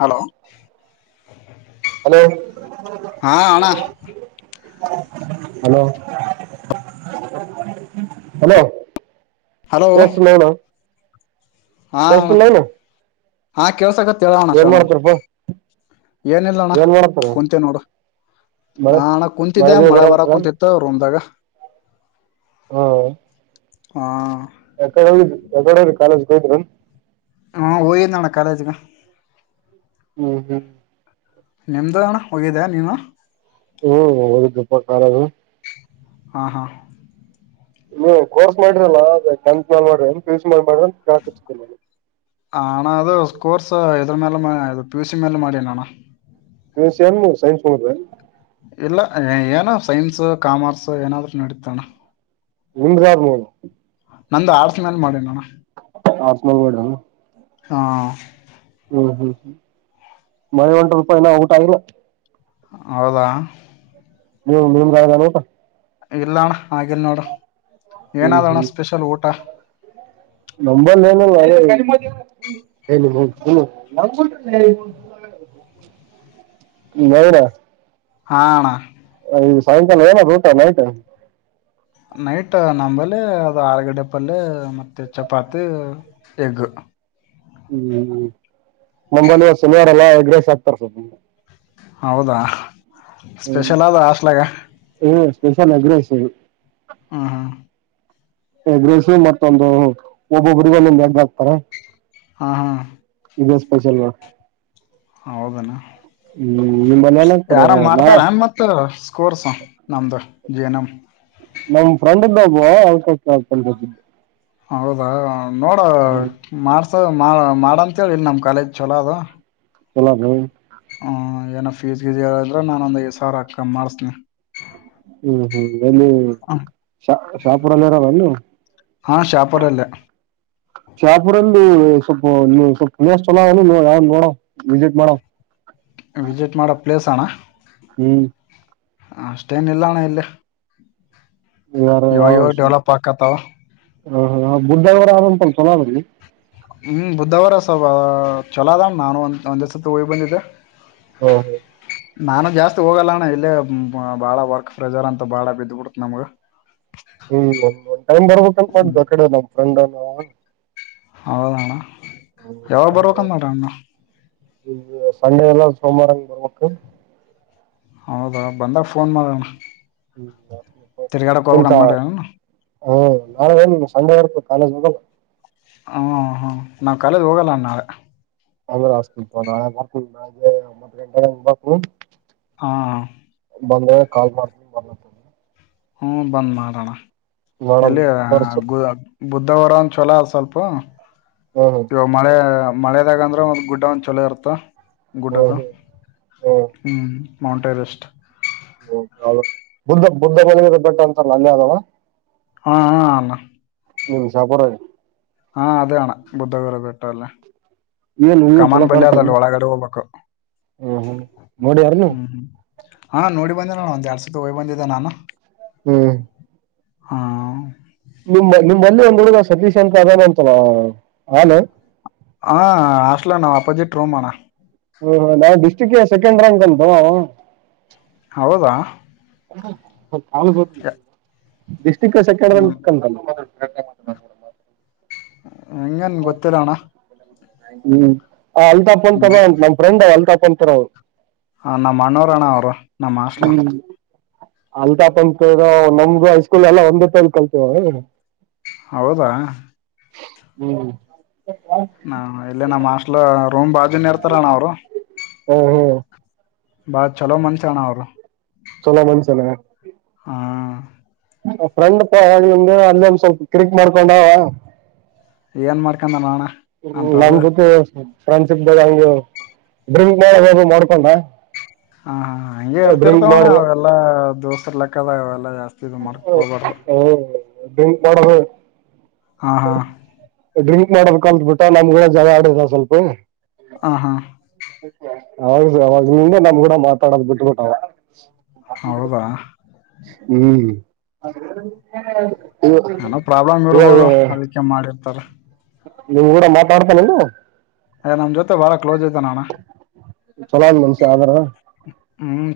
Hello. Hello ಹಾ ಅಣ್ಣಾ. Hello hello hello ಕೆಳಸ್ತ ಹೇಳೋ ಹಾ ಅಣ್ಣ ಕೇಳಿಸ್ತಿಲ್ಲೇನು ಹಾ ಕೇಳ್ಸಕತ ಕೇಳೋಣ ಚಣ ಏನಿಲ್ಲ ಅಣ್ಣ ಏನ್ ಮಾಡತಾರ ಕುಂತೀವಿ ನೋಡು ಮಳೆ ಹ ಅಣ್ಣ ಕುಂತಿದ್ದೆ ಮಳೆಗಿಳೆ ಮಳೆ ಬರ ಬರಲ್ತ ಕುಂತಿತ್ತು ರೊಮ್ದಾಗ ಹಾ ಹಾ ಯಕಡೆ ಹೋಗಿದ್ದಿ ಯಕಡಿ ಹೋಗ್ರಿ ಕಾಲೇಜ್ ಹೋದ್ರಾ ಹಾ ಹೋಗಿದ್ನಣ್ಣ ಕಾಲೇಜಿಗೆ ಹ್ಮ ಹ್ಮ್ ನಿಮ್ದಣ ಹೋಗಿದ್ಯಾ ನೀನು ಹ್ಮ ಹೋಗಿದ್ನೆಪ್ಪ ಕಾಲೇಜು ಹಾ ಹಾ [unintelligible] ನಾನು ಆ ಅಣಾ ಅದು ಸ್ಕೋರ್ಸ ಇದರ ಮೇಲೆ ಮಾಡ್ ಅದು ಪಿ ಯು ಸಿ ಮ್ಯಾಲ ಮಾಡಿನಿ ಅಣ್ಣ ಪಿ ಯು ಸಿ ಏನು ಸೈನ್ಸ್ ಮೂಗದಾದೇನು ಇಲ್ಲ ಏನೋ ಸೈನ್ಸ್ ಕಾಮರ್ಸ್ ಏನಾದ್ರೂ ನಡಿ ತಣ ನಿಮ್ದು ಯಾವುದು ಮುಗ್ದದ ನಂದು ಆರ್ಟ್ಸ್ ಮೇಲೆ ಮಾಡಿ ಅಣ್ಣ ಆರ್ಟ್ಸ್ ಮೇಲ್ ಮಾಡ್ರಿ ಏನ್ ಹಾ ಹ್ಮ್ ಹ್ಮ್ ಹ್ಮ್ ಮಳಿ ಹೊಂಟದಪ್ಪ ಇನ್ನ ಊಟ ಆಗಿಲ್ಲ ಹೌದಾ ನೀ ನಿಮ ಗಾನಪ್ಪ ಇಲ್ಲಣ್ಣ ಆಗಿಲನೋಡ ಹ್ಮ್ ಏನಾದಣ್ಣ ಹ್ಮ್ ಸ್ಪೆಷಲ್ ಊಟ [unintelligible] ಹಾ ಅಣ್ಣ ಸಾಯಂಕಾಲ ಏನ್ ಆದ ಊಟ ನೈಟ್ ನೈಟ್ ನಂಬಲ್ಲಿ ಅದು ಆಲಗಡೆ ಪಲ್ಯ ಮತ್ತೆ ಚಪಾತಿ ಎಗ್ ಹ್ಮ್ ನಂಬಲ್ಲಿ ಶನಿವಾರ ಅಲ್ಲಾ ಎಗ್ರೈಸ್ ಆಗ್ತಾರ ಹೌದಾ ಸ್ಪೆಷಲ್ ಆದ ಹ್ಮ ಹಾಸ್ಟೇಲ್ ಆಗ ಸ್ಪೆಷಲ್ ಎಗ್ ರೈಸ್ ಹ ಹಾ ಎಗ್ರೇಸ್ ಮತ್ತೊಂದು ಒಬ್ಬೊಬ್ಬರಿಗೂ ಒಂದೊಂದು ಎಗ್ ಹಾಕ್ತಾರೆ ಹಾ ಹಾ ಇದೆ ಸ್ಪೆಷಲ್ ಹೌ ಅಣ್ಣ ಹ್ಮ್ ನಿಮ್ಮಲ್ಲಿ ಏನ್ ಹಾಕ್ತಾರ ಯಾರ ನಾ ಮಾಡ್ತಾರ ಮತ್ ಸ್ಕೋರ್ಸ ನಮ್ದು ಹೇ ನಮ್ ನಮ್ ಫ್ರೆಂಡ್ ಇದ್ದ ಒಬ್ಬ ಅದ್ಕ ಹೌದ ನೋಡ ಮಾರ್ ದೋ ಮಾಡ್ ಮಾಡಂತ ಹೇಳಿಲ್ ನಮ್ ಕಾಲೇಜ್ ಚಲೋ ಅದು ಚೊಲೋ ಆದ ಹ್ಮ ಏನೋ ಫೀಸ್ ಗೀಸ್ ಏನಂದ್ರ ನಾನ್ ಒಂದ್ ಐವತ್ ಸಾವಿರ ಕಮ್ಮ ಮಾಡಸ್ತೀನ್ ಹ್ಮ್ ಹ್ಮ್ ಎಲ್ಲಿ ಶ ಶಾಪುರಲ್ಲಿ ಇರದನ್ ನೀವು ಅಲ್ಲ ಹಾಂ ಶಾಪುರಲ್ಲೇ ಶಾಪುರಲ್ಲ ಸ್ವಲ್ಪ ಸ್ವಲ್ಪ ಪುನಿಯ ಚೊಲ ಯಾರ ನೋಡ ವಿಸಿಟ್ ಮಾಡ ವಿಸಿಟ್ ಮಾಡಪ್ ಪ್ಲೇಸ್ಣ್ಣ ಹ್ಮ್ ಅಷ್ಟೇನಿಲ್ಲಣ ಇಲ್ಲಿ ಇವಾಗ್ ಇವಾಗ್ ಡೆವಲಪ್ ಆಕ್ಕತ್ತಾವ ಹ ಹ ಬುದಧವ [unintelligible] ಹ್ಮ್ ಬುದ್ಧವಾರಸವ ಚಲೋದಣ್ ನಾನು ಒ ಒಂದ್ ಒಂದೇ ಸತತೀ ಹೋಗಿ ಬಂದಿದ್ದೆ ಹೌದು ನಾನು ಜಾಸ್ತಿ ಹೋಗಲ್ಲಣ್ಣ ಇಲ್ಲೇ ಬಾಳ ವರ್ಕ್ ಫ್ರೆಜರ್ ಅಂತ ಬಾಳ ಬಿದ್ದ್ಬಿಡ್ತ ನಮ್ಗ ಹ್ಮ್ ಒಂದ ಒಂದ್ ಟೈಮರ್ಬೇಕಂತ ಮಾಡ್ದ್ ಆ ಕಡೆ ನಮ ಫ್ರಂಡ್ ಹ ಹೌದಣ ಯಾವಾಗ ಫ್ರೆಂಡ್ ಬರ್ಬೇಕ ನಡ ಅಣ್ಣ ಈಗ ಸಂಡೆ ಎಲ್ಲಾ ಸೋಮರನು ಬರರ್ಬೇಕು ಹೌದಾ ಬಂದಾಗ ಫೋನ್ ಮಾಡಣ್ಣ ಹ್ಮ ಬಾ [unintelligible] ಮಾಡ್ರಿ ಅಣ್ಣ ಹ್ಮ್ ನಾಳೆ ಸಂಡೆ ಇರ್ಬೆಕು ಹಲೋ ಗೂಗಲ್ ಹ್ಮ ಹ್ಮ ನಾವ್ ಕಾಲೇಜ್ ಹೋಗಲ್ಲ ನಾಳೆ ಅಂದ್ರ ಅತಿ ನಾಳೆ ಬರ್ ನಳೆತ್ ಗಂ ಬರ್ ಹಾ ಬಂದ ಕಲ್ ಮಾಡ್ತಿನಿ ಬಾ ಹ್ಮ ಬಂದ್ ಮಾಡಾಣ ನೋಡಮ್ ಎಲ್ಲಿ ಕೊರ್ಸು ಬುದ್ದವಾರ ಅನ್ ಚಲೋ ಅ ಸ್ವಲ್ಪ ಹ್ಮ್ ಲೋ ಮಳೆಯ ಮಳೆದಾಗ ಅಂದ್ರೆ ಒಂದ್ ಗುಡ್ಡ ಒಂದ್ ಚಲೋ ಇರುತ್ತ ಹ್ಮ್ ಗುಟಕ ಹ್ಮ್ ಹ್ಮ್ ಮಾೌಂಟ್ ಎವಸ್ಟ್ ಬುದ್ಧ ಬುದ್ಧ ಬನ ಬೆಟ್ಟ ಅಂತಲ್ಲ ಅಲ್ಲಿ ಆದದವ ಹಾ ಅಣ ನಿಮ್ಷಪರ [unintelligible] ಹಾ ಅದೇಅಣ್ಣ ಬುದ್ಧಗರಬೆಟ್ಟ ಅಲ್ಲೇ ವನು ಇವು ಚಲೋ ಕಾಣ್ತ ಹ ಹೋಗ್ಬೇಕು ಹ್ಮ ನೋಡಿ ಯಾರನು ಹ್ಮ್ ಹ್ಮ್ ಹಾ ನೋಡಿ ಬಂದ ನ ಒಂದೆರಡು ಸತಿ ಹೋಗಿ ಬಂದಿದ್ದ ನಾನು ಹ್ಮ್ ಹಾ ನಿಮ್ ನಿಮ್ಮಲ್ಲಿ ಒಂದ್ ಹುಡುಗ ಸತೀಶ್ ಅಂತ ಅದೇನ ಅಂತಲ್ಲ ಹಲೋ ಹ ಹಾಸ್ಲ ನಮ್ ಅಪ್ಪಜಿಟ್ ರೋಮಾನಾ ಚಿಕಿಯ ಸೆಕೆಂಡ್ ರಾಂಕ್ ಬಂತ ಹಾ ಹೌದಾ ಯ- ಹ ಹ್ಮ್ [unintelligible] [unintelligible] [inaudible] ಎಂಗೆನ್ ಗೊತ್ತಿಲಣ್ನ ಹ್ಮ ಆ ಅಲ್ತಾಪ್ ಅಂತ ಅದೇ ನಮ್ಮ ಫ್ರೆಂಡ್ ಅಲ್ತಾಫ್ ಕುಂತಾರ ಹ ನಮ್ಮ ಅಣ್ಣಾರೋ ಅಣ್ಣ ಅವರು ನಮ್ಮ್ ಹಾಸ್ಟೆಲ್ ಅಲ್ತಾಫ್ ಅಂತ ಅದಾವ ನಮ್ದು ಹೈಸ್ಕೂಲ್ ಎಲ್ಲ ಒಂದೇ ತಾಲೀ ಕಲ್ತಿರೋವಿ ಹೌದಾ. ಹ್ಮ್ ಹಾ ಇಲ್ಲೇ ನಮ್ಮ್ ಹಾಸ್ಟೆಲ್ ರೂಮ್ ಬಾಜುನೇ ಇರ್ತದ ಇರ್ತಾರನ್ನ ಅವ್ರು ಹ್ಮ ಹ್ಮ್ ಬಾಳ ಚಲೋ ಮನುಷ್ಯ ಅಣ್ಣಾ ಅವರು ಚೊಲೋ ಮನುಷ್ಯನಾ. ಹಾ. ಫ್ರೆಂಡ್ ಪಾ ಅಲ್ಲೊಂದು ಅಲ್ಲೊಂದ ಸ್ವಲ್ಪ ಕಿರಿಕ್ ಮಾಡ್ಕೊಂಡಾ ಅವ ಏನ್ ಮಾಡ್ಕೊಂಡನ ಅಣ್ಣಾ ಹ್ಮ ನಮ್ಮ ಜೊತೆ. ಫ್ರೆಂಡ್ಶಿಪ್ ಬಾಗ ಅವಂಗೆ ಡ್ರಿಂಕ್ ಮಾಡದು ಅದು ಮಾಡ್ಕೊಂಡ ಹಾ ಹಾ ಹಂಗೆ ಡ್ರಿಂಕ್ ಇರ್ತಿರ್ತಾವಣ್ಣ ಮಾಡದ ಅವೆಲ್ಲಾ ದೋಸ್ರ್ ಲೆಕ್ಕ ಅವು ಎಲ್ಲ ಲಾ ಮಾಡ್ಕೊಕೂಬಾಡದು. ಡ್ರಿಂಕ್ ಮಾಡದು ಡ್ರಿಂಕ್ ಮಾಡರ್ ಕಲ್ತ್ ಬಿಟ್ಟಾ ನಮ್ಗೂ ಜಗಳ ಆಡಿದ ಸ್ವಲ್ಪ. [inaudible] ಹಾ ಹಾ ಅವ ಅವಾಗ ನಿಂದೆ ನಮ್ ಕೂಡ ಮಾತಾಡೋದು ಬಿಟ್ಟಬಟ್ಟವ. ಹೌದಾ. ಹ್ಮ್. ಏನೊ ಪ್ರಾಬ್ಲಮ್ ಇವಾಗ ಇರ್ಬೋದು ಅದಕ್ಕೆ ಮಾಡಿರ್ತಾರೆ. ನಿಮ್ ಗೂಡ ಮಾತಾಡ್ತಾನಿಲ್ ಅವ ನಮ್ ಜೊತೆ ಬಾಳ ಕ್ಲೋಸ್ ಇದಾನ ಅಣ್ಣಾ. ಚೊಲೋ ಆದ ಮನುಷ್ಯ ಆದರ. ಹ್ಞೂ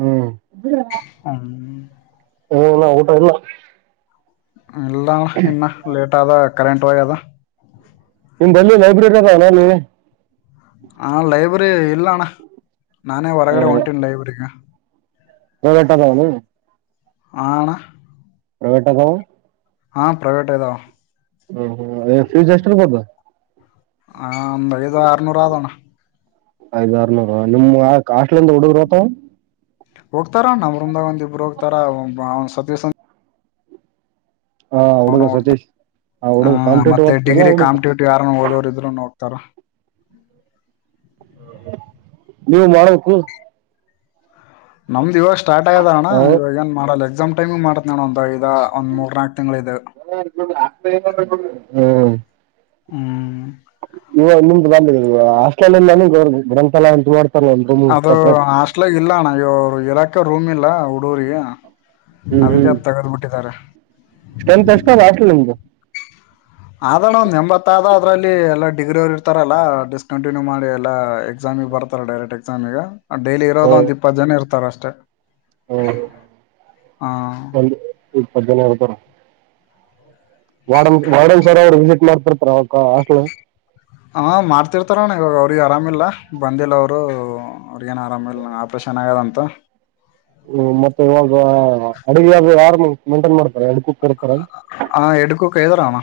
ಹ್ಮ್. ಹ್ಮ್. ಹೊ ಇಲ್ಲ ಊಟಯಿಲ್ಲ. ಇಲ್ಲ ಅಣ್ಣಾ ಇನ್ನ ಲೇಟ್ ಆದ ಕರೆಂಟ್ ಹೋಗೇದ. ನಿಮ್ ಬಳ್ಳಿ ಲೈಬ್ರರಿದ ಅಣ ನೀ ಹ ಲೈಬ್ರರಿ ಇಲ್ಲಣ್ಣ ನಾನೇ ಹೊರಗಡೆ ಹೊಂಟಿನಿ ಲೈಬ್ರಗ ಪ್ರೈವೇಟ್ ಅದಾವನು ಆ ಅಣ್ಣ ಪ್ರೈವೇಟಾಗಾವ ಹ ಪ್ರೈವೇಟ್ ಇದಾವ ಹ ಹ ಫ್ಯೂಜ್ ಎಸ್ಟಿರ್ ಬೋದ್ ಹ ಅಂದ ಐದು ಅರನೂರ ಅದ ನಾ ಅದಾರ್ನೂರ ನಿಮ್ [unintelligible] ಹೋತಾವ ಹೋಗ್ತಾರಾ ನ ವೃಂದಾ [unintelligible] ಒಗ್ತಾರಾ ಒಬ್ಬ ಅವ ಸತಿಸ [unintelligible] ಆ ಹುಡುಗ ನ ಸತೀಶ್ ಆ ಹುಡುಗ ಹ ಕಾಂಪಿಟೇಟಿವ್ ಮತ್ತೆ ಓದ್ತದಲ್ಲ ಡಿಗ್ರಿ ಹುಡುಗ ಕಾಂಪಿಟ್ಯೂಟಿವ್ ಯಾರನ್ನು ಓದೋರು ಇದ್ರು ನೋಡ್ ತ್ತರ ನೀವು ಮಾಡ್ಬೇಕು ನಮ್ದ್ ಇವಾಗ ಸ್ಟಾರ್ಟ್ ಆಗದನ್ನ ಹ ಇವಾಗ ಏನ್ ಮಾಡಲ್ಲ ಟೈಮ್ ಮಾಡ ನಾನೊಂದು ಇದಾ ಒಂದ ಮೂರು ನಾಕು ತಿಂಗಳ ಇದು. ಹ್ಮ್ ಇವ ನಿಮ್ದ ಬ ಆಸ್ಟ ಗ್ರಂಥಾಲ ಉಟ ಮಾಡ [unintelligible] ಅದು ಹಾಸ್ಟೇಲಾಗ್ ಇಲ್ಲಣ ಇವರು ಇರಾ ರೂಮ್ ಇಲ್ಲಾ ಹುಡುಗರಿಗೆ ಹ್ಮ್ ಅದಕ್ಕೆ ಹ್ಮ್ ಅದ್ ತೆಗದ್ ಬಿಟ್ಟಿದ್ದಾರೆ ಎನ್ತ್ ಅಷ್ಟ ಆಲ ನಿಮ್್ದ ಅದ್ರಲ್ಲೂ ಒಂದ್ ಎಂಬತ್ ಆದ ಅದ್ರಲ್ಲಿ ಎಲ್ಲಾ ಡಿಗ್ರಿ ಅವ್ರು ಇರ್ತಾರಲ್ಲ ಡಿಸ್ಕಂಟಿನ್ಯೂ ಮಾಡಿ ಎಲ್ಲಾ ಎಕ್ಸಾಮಿಗ್ ಬರ್ತಾರೆ ಡೈರೆಕ್ಟ್ ಎಕ್ಸಾಮಿಗೆ ಡೈಲಿ ಇರೋದ್ ಒಂದ ಇಪ್ಪತ್ ಜನ ಇರ್ತಾರಷ್ಟೆ ಚ ಹಾ ಒಂದು ಇಪ್ಪತ್ ಜನ ಇರ್ತಾರ ವಾರ್ಡ ವಾರ್ಡನ್ ಸರ್ ಅವರು ವಿಸಿಟ್ ಮಾಡ್ ಪ್ರಿಯಾಂಕಾ ಹಾಸ್ಟೆಲು ಹಾ ಮಾಡ್ತಿರ್ತಾರಣ್ಣ ಇವ್ರು ಅವ್ರಿಗೆ ಆರಾಮಿಲ್ಲ ಬಂದಿಲ್ಲ ಅವರು ಅವ್ರಿಗೇನು ಆರಾಮಿಲ್ಲನ ಆಪ್ರೇಷನ್ ಆಗ್ಯದಂತ ಹ್ಮ ಮತ್ತೆ ಇವಾಗ ಅಡುಗೆ ಯಾರ್ ಯಾರಿ ಮೆಂಟೈನ್ ಮಾಡ್ತಾರೆ ಅಲ್ ಹಾ ಎರ್ಡುಕ್ಕು ಕೆ ವಿರಾಮ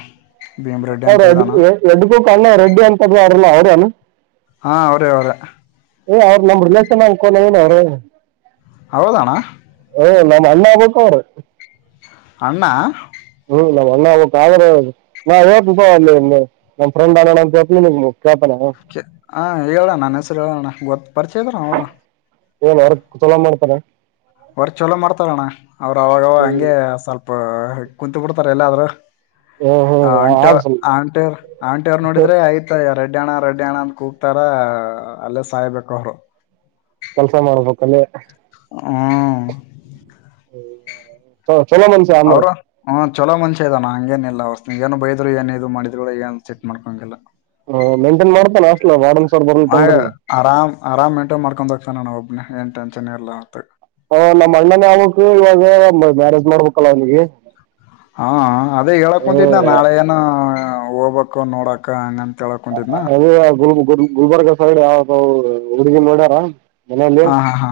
ಸರ್ ಅ ಎ ಎರ್ಡುಕ್ಕು ಅಣ್ಣ ರೆಡ್ಡಿ ಅಂತಾನೆ ಅದಲ್ಲ ಭಾನು ಹಾ ಅವ್ರೇ ಅವ್ರೆ ಏ ಅವ್ರು ನಮ್ ರಿಲೇಷನ್ ಅನ್ಕೊಂಡಂವ್ನ ಅವ್ರು ಹೌದಣ ಓ ನಾನ್ ಅಣ್ಣ ಆಗ್ಬೇಕೊ ಅವರ್ ಅಣ್ಣಾ ಹ್ಮ್ ನಮ್ಮ್ ಅಣ್ಣ ಆಗ್ಬೇಕು ಆದ್ರೆ ನಾ ಹೇಳ್ತಿರ್ಲಿಲ್ಲ ನಿನಿಗ್ ಅಲ್ಲಿ ನನ್ ಫ್ರೆಂಡ್ ಇದ್ದನ್ ಅಣಾ ಅಂತ ಹೇಲಿಲ್ ನಿನಿಗಿ ಹ ಹೇಳಣ್ಣ ನನ್ನ ಹೆಸರ ಹೇಳಣ್ಣ ಗೊತ್ ಪರಿಚಯ ಇದ್ರ ಅವರ ಏನು ವರ್ಕ್ ಚಲೋ ಮಾಡ್ತಾನೆ ಅವರು ಅವಗವಾಗ ಅಂಗೆ ಸ್ವಲ್ಪ ಕುಂತ ಬಿಡ್ತಾರ ಹೆಲ್ಲಾದ್ರೂ ಹ್ಞೂ ಹ್ಞೂ ಆಂಟ ಆದ್ ಸ್ವಲ್ಪ ಆಂಟೆವರು ಆಂಟಿವರು ನೋಡಿದ್ರೆ ಆಯ್ತ ಯಾರಡ್ ರಡ್ಡ್ಯಣ್ಣ ರೆಡ್ಡಿಯಣ ಅಂತ ಕೂಗ್ತಾರ ಅಲ್ಲೇ ಸಾಯ್ಬೇಕ ಅವರು ಕೆಲ್ಸ ಮಾಡ್ಬೇಕಲ್ಲಿ ಹ್ಮ್ [inaudible] ಚಲೋ ಮನುಷ್ಯ ಅಂದ್ರ ಅವರು ಹ್ಞೂ ಚಲೋ ಮನುಷ್ಯ ಇದದಾನಾ ಹಂಗೇನಿಲ್ಲ ಏನು ಬೈದ್ರು ಏನ್ ಇದು ಮಾಡಿದ್ರು ಏನ್ ಸಿಟ್ ಮಾಡ್ಕೊಂಗಗೆಲ್ಲ ಹ ಮೈಂಟೈನ್ ಮಾಡ್ತಾನ ಹಾಸ್ಟೆಲ್ ವಾರ್ಡನ್ ಸರ್ ಆ ಬರ್ಲಿಕ್ಕಂದ್ರೂ ಆರಾಮ್ ಆರಾಮ್ ಮೇಂಟೈನ್ ಮಾಡ್ಕೊಂಡ ತ್ಕ್ಷಣ ನಾನ ಒಬ್ಬ ಏನ್ ಟೆನ್ಷನ್ ಇರಲ್ಲಾಂತ ಹ ನಮ್ಮ್ ಅಣ್ಣನ ಆಗ್ಬೆಕ್ ಇವಾಗ ಮ್ಯಾರೇಜ್ ಮಾಡ್ಬೇಕಲ್ಲ ಅವನಿಗಿ ಹಾ ಅದೇ ಹೇಳಕ್ ಕುಂತಿದ್ನ ನಾಳೆ ಏನ ಹೋಗ್ಬಕ ನೋಡಕ ಹಂಗಂತ ಹೇಳಕ್ ಕುಂತಿದ್ನ ಅದ ಗುರು ಗುರು ಗುಲ್ಬರ್ಗ ಸೈಡ್ ಯಾವದ ಹುಡುಗಿ ನೋಡ್ಯಾರ ಮನೆಯಲ್ಲಿ ಹಾ ಹಾ ಹಾ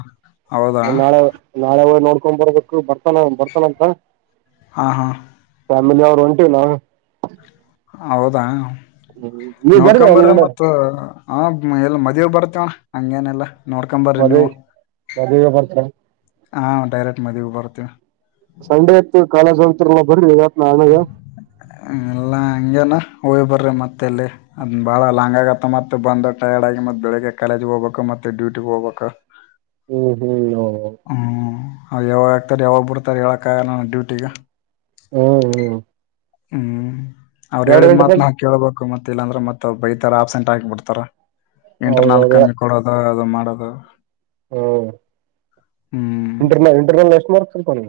ಹೌದಾ ನಾಳೆ ನಾಳೆ ಹೋಗಿ ನೋಡ್ಕೊಂಡ್ ಬರ್ಬೇಕು ಬರ್ತಾನ ಬರ್ತಾನಂತ ಹಾ ಹಾ ಫ್ಯಾಮಿಲಿ ಅವ್ರು ಒಂಟಿವಿ ನಾವೆ ಹೌದಾ ನೀವ್ ಬರ್ರಿ ನೋಡ್ಕೊಂಡ್ ಅವ್ನ ಬರಿ ಕೂಡ ಮತ್ತ ಹ ಎಲ್ ಮದವ ಬರ್ತ್ತ ಅಂಗೇನಿಲ್ಲ ಮದುವೆ ಮದುವೆಗೆ ಬರ್ತ ಹಾ ಡೈರೆಕ್ಟ್ ಮದುವಿಗಿ ಬರ್ತೀವಿ ಸಂಡೆ ಆತ್ತು ಕಾಲೇಜ್ಂತ ನ ಬರೆ ಎಲ್ಲ ಹಂಗಗೆನಾ ಹೋಗ್ ಬರ್ರಿ ಮತ್ತೆ ಎಲ್ಲಿ ಅದ್ ಬಾಳ ಲಾಂಗ್ ಆಗತ್ತ ಮತ್ತೆ ಬಂದು ಟಯರ್ಡ್ ಆಗಿ ಮತ್ತ ಬೆಳಿಗ್ಗೆ ಕಾಲೇಜ್ಗೆ ಹೋಗ್ಬೇಕ್ ಮತ್ತೆ ಡೂಟಿಗೆ ಹೋಗ್ಬೇಕ್ ಹ್ಮು ಹ್ಮು ಹ ಹ್ಮು.. ಹ ಯಾವಾಗ ಹಾಕ್ತಾರೆ ಯಾವಾಗ ಬಿಡ್ತಾರ್ ಹೇಳಕ ಆಗಲ್ಲ ನಾನ ಡ್ಯೂಟಿಗೆ ಹ್ಮ್ ಹ್ಮ್ ಹ್ಮು ಅವ್ರ ಎರಡು ಹೇಳಿದ್ ಮಾತ್ ಗಂಟೆದಾಗ ನಾವ್ ಕೇಳ್ಬಬೇಕು. ಕ್ಕೂ ಮತ್ತ ಇಲ್ಲ ಅಂದ್ರೆ ಮತ್ ಬೈತಾರ ಅಬ್ಸೆಂಟ್ ಹಾಕಿ ಬಿಡ್ತಾರ. ಇಂಟರ್ ನಲ್ ಹೌದೌದ ಕಮ್ಮಿ ಕೊಡೋದ. ದ ಮಾಡದು ಹ್ಮ ಇಂಟರ್ನಲ್ ಇಂಟರ್ನಲ್ ಎಷ್ಟ ಮಾರ್ಕ್ಸ್ ತಗೊಂಡ್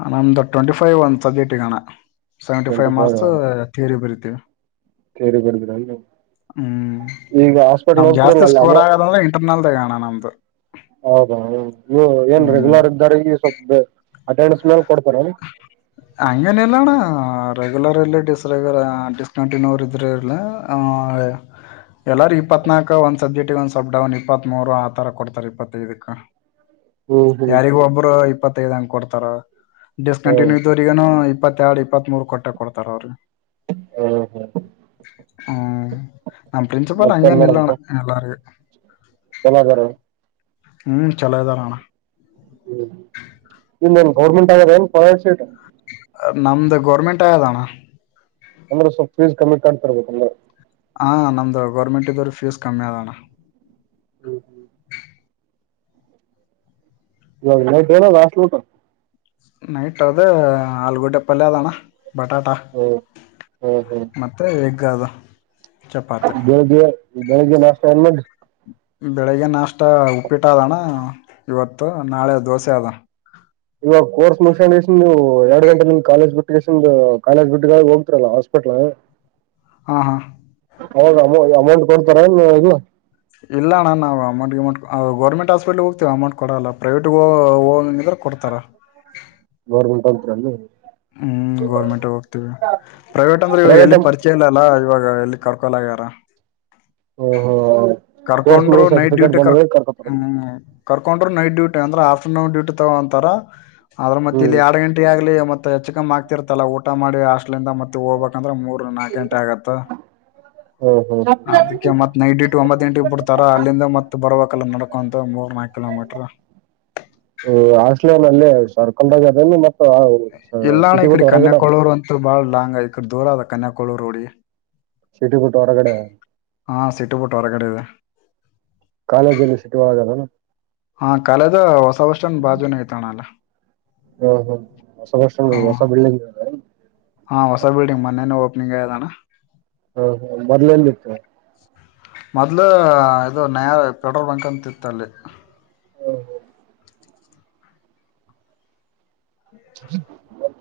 ಹ ನಂದು ಟ್ವೆಂಟಿ ಫೈವ್ ಒಂದ್ ಸಬ್ಜೆಕ್ಟ್ ಅಣ್ಣ. Seventy five twenty marks theory ಬರುತ್ತೆ. ದು ಸೇರಿ ಬರ್ದಿರಲ್ಲ ಅಲ್ಲ ನೀವು ಈಗ ಹಾಸ್ಪಿಟ್ಲ್ ಹೋಗ್ತಿರಲ್ಲ ಅಲ್ಲಿ ನಾವು ನಂದು ಹೌದಾ ನೀವು ಏನ್ ರೆಗ್ಯುಲರ್ ಇದ್ದರಿಗೆ ಸ್ವಲ್ಪ.. ಅಟೆಂಡನ್ಸ್ ಮೇಲೆ ಕೊಡ್ತಾರೇನ್? ಹಂಗೇನ ಇಲ್ಲಣ್ಣ ರೆಗ್ಯುಲರ್ ಅಲ್ಲಿ ಡಿಸ್ ರೆಗ್ಯುಲರ್ ಡಿಸ್ಕಂಟಿನ್ಯೂರ್ ಇದ್ರ ಇರ್ಲಿ ಹ ಎಲ್ಲಾರಗು ಇಪ್ಪತ್ನಾಕ ಒಂದ್ ಸಬ್ಜೆಕ್ಟ್ ಒಂದ್ ಸಲ್ಪ ಡೌನ್ ಇಪ್ಪತ್ ಮೂರು ಆತರ ಕೊಡ್ತಾರೆ ಇಪ್ಪತ್ತೈದಕ್ಕ. ಹ್ಮ್ ಹ್ಮ್ ಹ್ಮ್ ಯಾರಿಗ್ ಒಬ್ರು ಇಪ್ಪತ್ ತೆಗೆದಂಗ್ ಕೊಡ್ತಾರ. ಹ್ಮ್ ಡಿಸ್ಕಂಟಿನ್ಯೂ ಏನೋ ಇಪ್ಪತ್ತ ಎರಡು ಇಪ್ಪತ್ ಮೂರು ಕೊಟ್ಟೆ ಕೊಡ್ತಾರ ಅವ್ರು. ಹ್ಮ್ ಹ್ಮ ನಮ್ ಪ್ರಿನ್ಸಿಪಾಲ್ ಮತ್ತೇನ್ ಹಂಗೇನ್ ಇಲ್ಲಣ್ಣ ಮಾಡದಪ್ಪ ಎಲ್ಲರಿಗೆ ಚಲೋ ಅದಾರಿ ಹ್ಮ್ ಚಲೋ ಇದಾರಣ ಹ್ಮ್ ನಿಂದೆನ್ ಗೌರ್ಮೆಂಟ್ ಆಗದ ಏನ್ ಪ್ರೈವೇಟ್ ಸೀಟ್? ನಮ್ದು ಗೌರ್ಮೆಂಟ್ ಆಯದಣ ಅಂದ್ರೆ ಸ್ವಲ್ಪ ಫೀಸ್ ಕಮ್ಮಿ ಕಟ್ಟತಿರ್ಬೇಕ್ ಅಂದ್ರ ಹ ನಮ್ದು ಗೌರ್ಮೆಂಟ್ ಇದವ್ರಿಗ್ ಫೀಸ್ ಕಮ್ಮಿ ಅದಣ. ಹ್ಮ್ ಹ್ಮ್ ಇವಾಗ್ [unintelligible] ಲಾಸ್ಟ್ ಲೂಟ್ ನೈಟ ಅದೆ ಆಲೂಗಡ್ಡೆ ಪಲ್ಯ ಅದಣ. ಬಟಾಟ ಹ್ಮ್ ಮತ್ತೆ ಎಗ್ ಗದ ದದ [unintelligible] ಈ ಬೆಳಿಗ್ಗೆ ನಾಷ್ಟ ಬೆಳಿಗ್ಗೆ ನಾಷ್ಟ ಉಪ್ಪಿಟ್ಟ ಅದ ಅಣ್ಣ ಇವತ್ತು ನಾಳೆ ದೋಸೆ ಅದ. ಇವಾಗ ಕೋರ್ಸ್ ಮುಗಿಸ್ಕೊಂಡು ಎರಡು ಗಂಟೆ ನಿ ಕಾಲೇಜ್ ಬಿಟ್ಟ ಕಾಲೇಜ್ ಬಿಟ್ಟ ಹೋಗ್ತರಲ್ಲಾ ಹಾಸ್ಪಿಟ್ಲ್ ಹಾ ಹಾ ಹೌದೌ ಆಮ್ ಅಮೌಂಟ್ ಕೊಡ್ತಾರ ನೀ ಇಲ್ಲ ಇಲ್ಲಣ್ಣನ್ ನಾವು ಅಮೌಂಟ್ ಗಿ ಅಮೌಂಟ್ ಗೌರ್ಮೆಂಟ್ ಹಾಸ್ಪಿಟ್ಲ್ ಹೋಗ್ತೇವಿ ಅಮೌಂಟ್ ಕೊಡಲ್ಲ ಪ್ರೈವೇಟ್ ಹೊ ಹೋಗನಗಿದ್ರೆ ಕೊಡ್ತಾರ ಗೌರ್ಮೆಂಟ್ ಅಂತ್ರಲ್ಲಿ ಹ್ಮ್ ಗೌರ್ಮೆಂಟ್ ಹೋಗ್ತೀವಿ ಪ್ರೈವೇಟ್ ಅಂದ್ರೆ ಇವಾಗ ಎಲ್ಲಿ ಪರಿಚಯ ಇಲ್ಲ ಅಲ್ಲ ಇವಾಗ ಎಲ್ಲಿ ಕರ್ಕಲಾಗ್ಯಾರ್ ಕೋರ್ಸ್ ಕರ್ಕೊಂಡ್ರು ಮುಗಿದ ನೈಟ್ ಸರ್ಟಿಫಿಕೇಟ್ ಡ್ಯೂಟಿ ಕರ್ ಬಂದಾಗ ಕರ್ಕೊತಾರ ಹ್ಮ್ ಕರ್ಕೊಂಡ್ರು ನೈಟ್ ಡ್ಯೂಟಿ ಅಂದ್ರೆ ಆಫ್ಟರ್ನೂನ್ ಡೂಟಿ ತಗೊಂತಾರ ಆದದ್ರ ಮತ್ತೆ ಇಲ್ಲಿ ಹ್ಮ್ ಎರಡು ಗಂಟೆ ಆಗ್ಲಿ ಮತ್ ಹೆಚ್ಚಚ್ಕಮ್ಮ ಆಗ್ತಿರ್ತಲ್ಲ ಊಟ ಮಾಡಿ ಅಷ್ [unintelligible] ಮತ್ತೆ ಹೋಗ್ಬೇಕಂದ್ರೆ ಮೂರ್ ನಾಲ್ಕ ಗಂಟೆ ಆಗತ್ತ ಹು ಹು ನೈಟ್ ಡ್ಯೂಟಿ ಒಂಬತ್ತು [inaudible] ಗಂಟೆಗೆ ಬಿಡ್ತಾರ ಅಲ್ಲಿಂದ ಮತ್ ಬರ್ಬೇಕಲ್ಲ ನಡ್ಕೊಂತ ಮೂರ್ ನಾಕು ಕಿಲೋಮೀಟರ್ ಹ ಆಸ್ಟಲಲ್ಲಿ [unintelligible] ಸರ್ಕಲ್ [unintelligible] ಅದ ಮತ್ ಎಲ್ಲಾಣ ಇ ಕಡೆ ಕನ್ಯಾಕೊಳವರು ಅಂತೂ ಬಾಳ ಲಾಂಗ್ ಆಯ್ತತಿ ಈಕಡೆ ದೂರದ ಕನ್ಯಾಕೋಲೂರ್ ರೋಢಿಗಿ ಸಿಟಿ ಬಿಟ್ ಹೊರಗಡೆ ಸಿಟಿ ಬಿಟ್ಟು ಹೊರಗಡೆ ಇದೆ ಕಾಲ ಜಲ್ಲ ಶಟವಳಲ್ಲ ಹಾ ಕಾಲೆದ ಹೊಸ ವರ್ಷಂನ ಬಾಜುನ ಐತಣ ಅಲ್ಲ ಹ್ಮ್ ಹ್ಮ್ ಹೊಸ ಬಸ್ ಹ ಸ್ಟ್ಯಾಂಡ್ ಹೊಸ ಬಿಲ್ಡಿಂಗ್ ಹಾ ಹೊಸ ಬಿಲ್ಡಿಂಗ್ ಮೊನ್ನೆ ನ ಓಪನಿಂಗ್ ಆಗೇದ ಅಣ್ಣ. [inaudible] ಹಾ ಹಾ ಮೊದಲ ಎಲ್ಲಿತ್ತ. ಮೊದ್ಲು ಅದು ನಯ ಪೆಟ್ರಲ್ ಬಂಕ್ ಅಂತ ಇತ್ ಅಲಿ. [unintelligible]